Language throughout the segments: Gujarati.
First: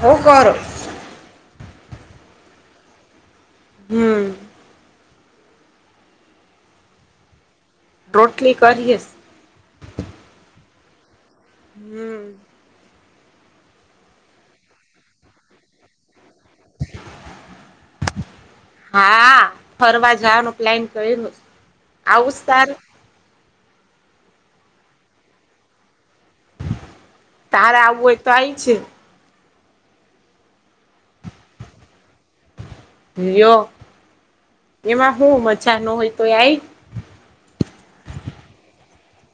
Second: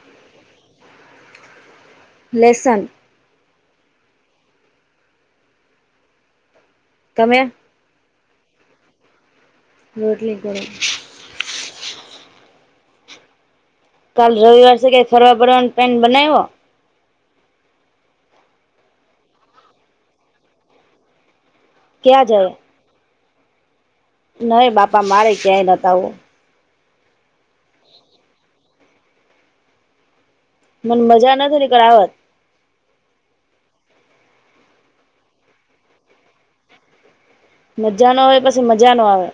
હો કરો લેસન હમ. તમે? રોટલી કરીએ. રોટલી કરો. હમ. કાલ રવિવાર કઈ ફરવા બરવાનું પ્લેન બનાવ્યો? [inaudible] હા ફરવા જવાનું પ્લાન કર્યો ક્યાં આવું છે તાર? નહી બાપા મારે ક્યાંય નથી આવું. તારે આવવું હોય તો આય છે. મને મજા નથી નીકળ આવત. યો એમાં હું મજા ન હોય તો આય મજા નો હોય પછી મજા નો આવે.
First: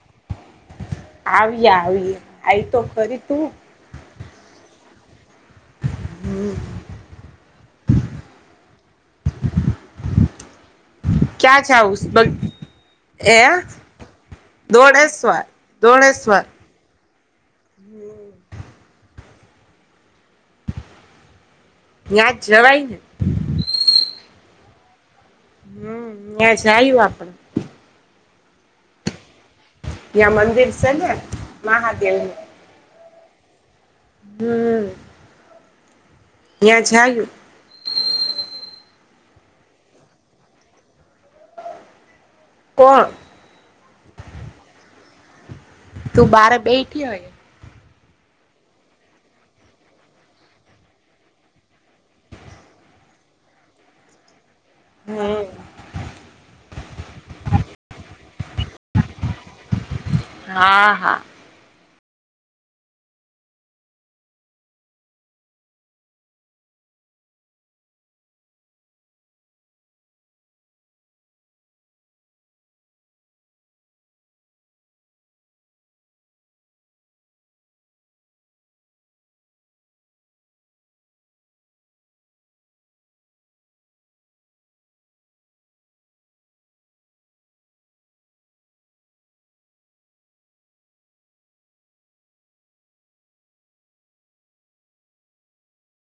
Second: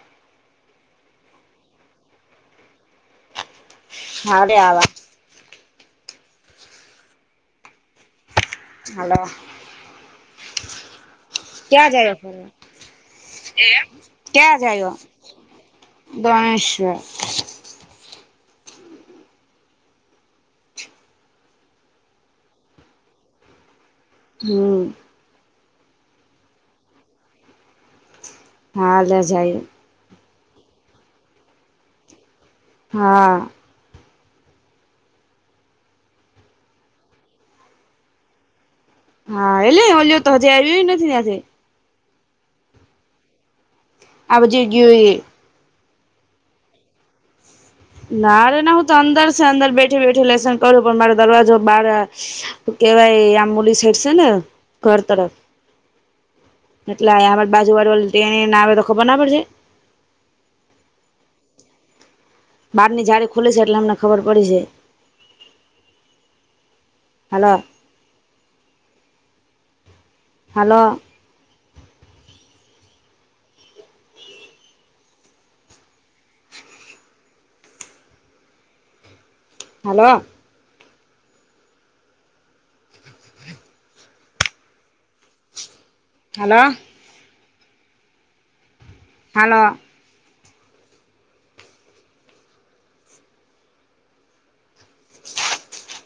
આવીએ આવી આય તો કરી તું. હારે આવા. હમ. હાલો. ક્યાં જાઉશે. જાયો ફરવા એ ક્યાં જાયો દોડેશ્વર, દોડેશ્વર. દોણેશ્વર હમ. ત્યાં જવાય ને. હમમ. હમમ મેં જયું આપડે. હા લે જાય. યા મંદિર છે ને મહાદેવ. હા. હમ. [unintelligible] હા એટલે ઓલયો તો હજી આવ્યો નથી [unintelligible] કોણ? આવજે ગીયો એ તો બાર જ બેઠી હોય એ. ના રે ના હું તો અંદર છે અંદર બેઠી બેઠી લેશને કરું પણ મારો દરવાજો બાર અ કેવાય આમોલી સીટ છે ને ઘર તરફ હમ એટલે આમા બાજુ વાળ એ ના આવે તો ખબર ના પડે. હા હા. બારની જાડી ખુલી જાય એટલે અમને ખબર પડી જાય. Hello. Hello. Hello. Hello. Hello. [inaudible]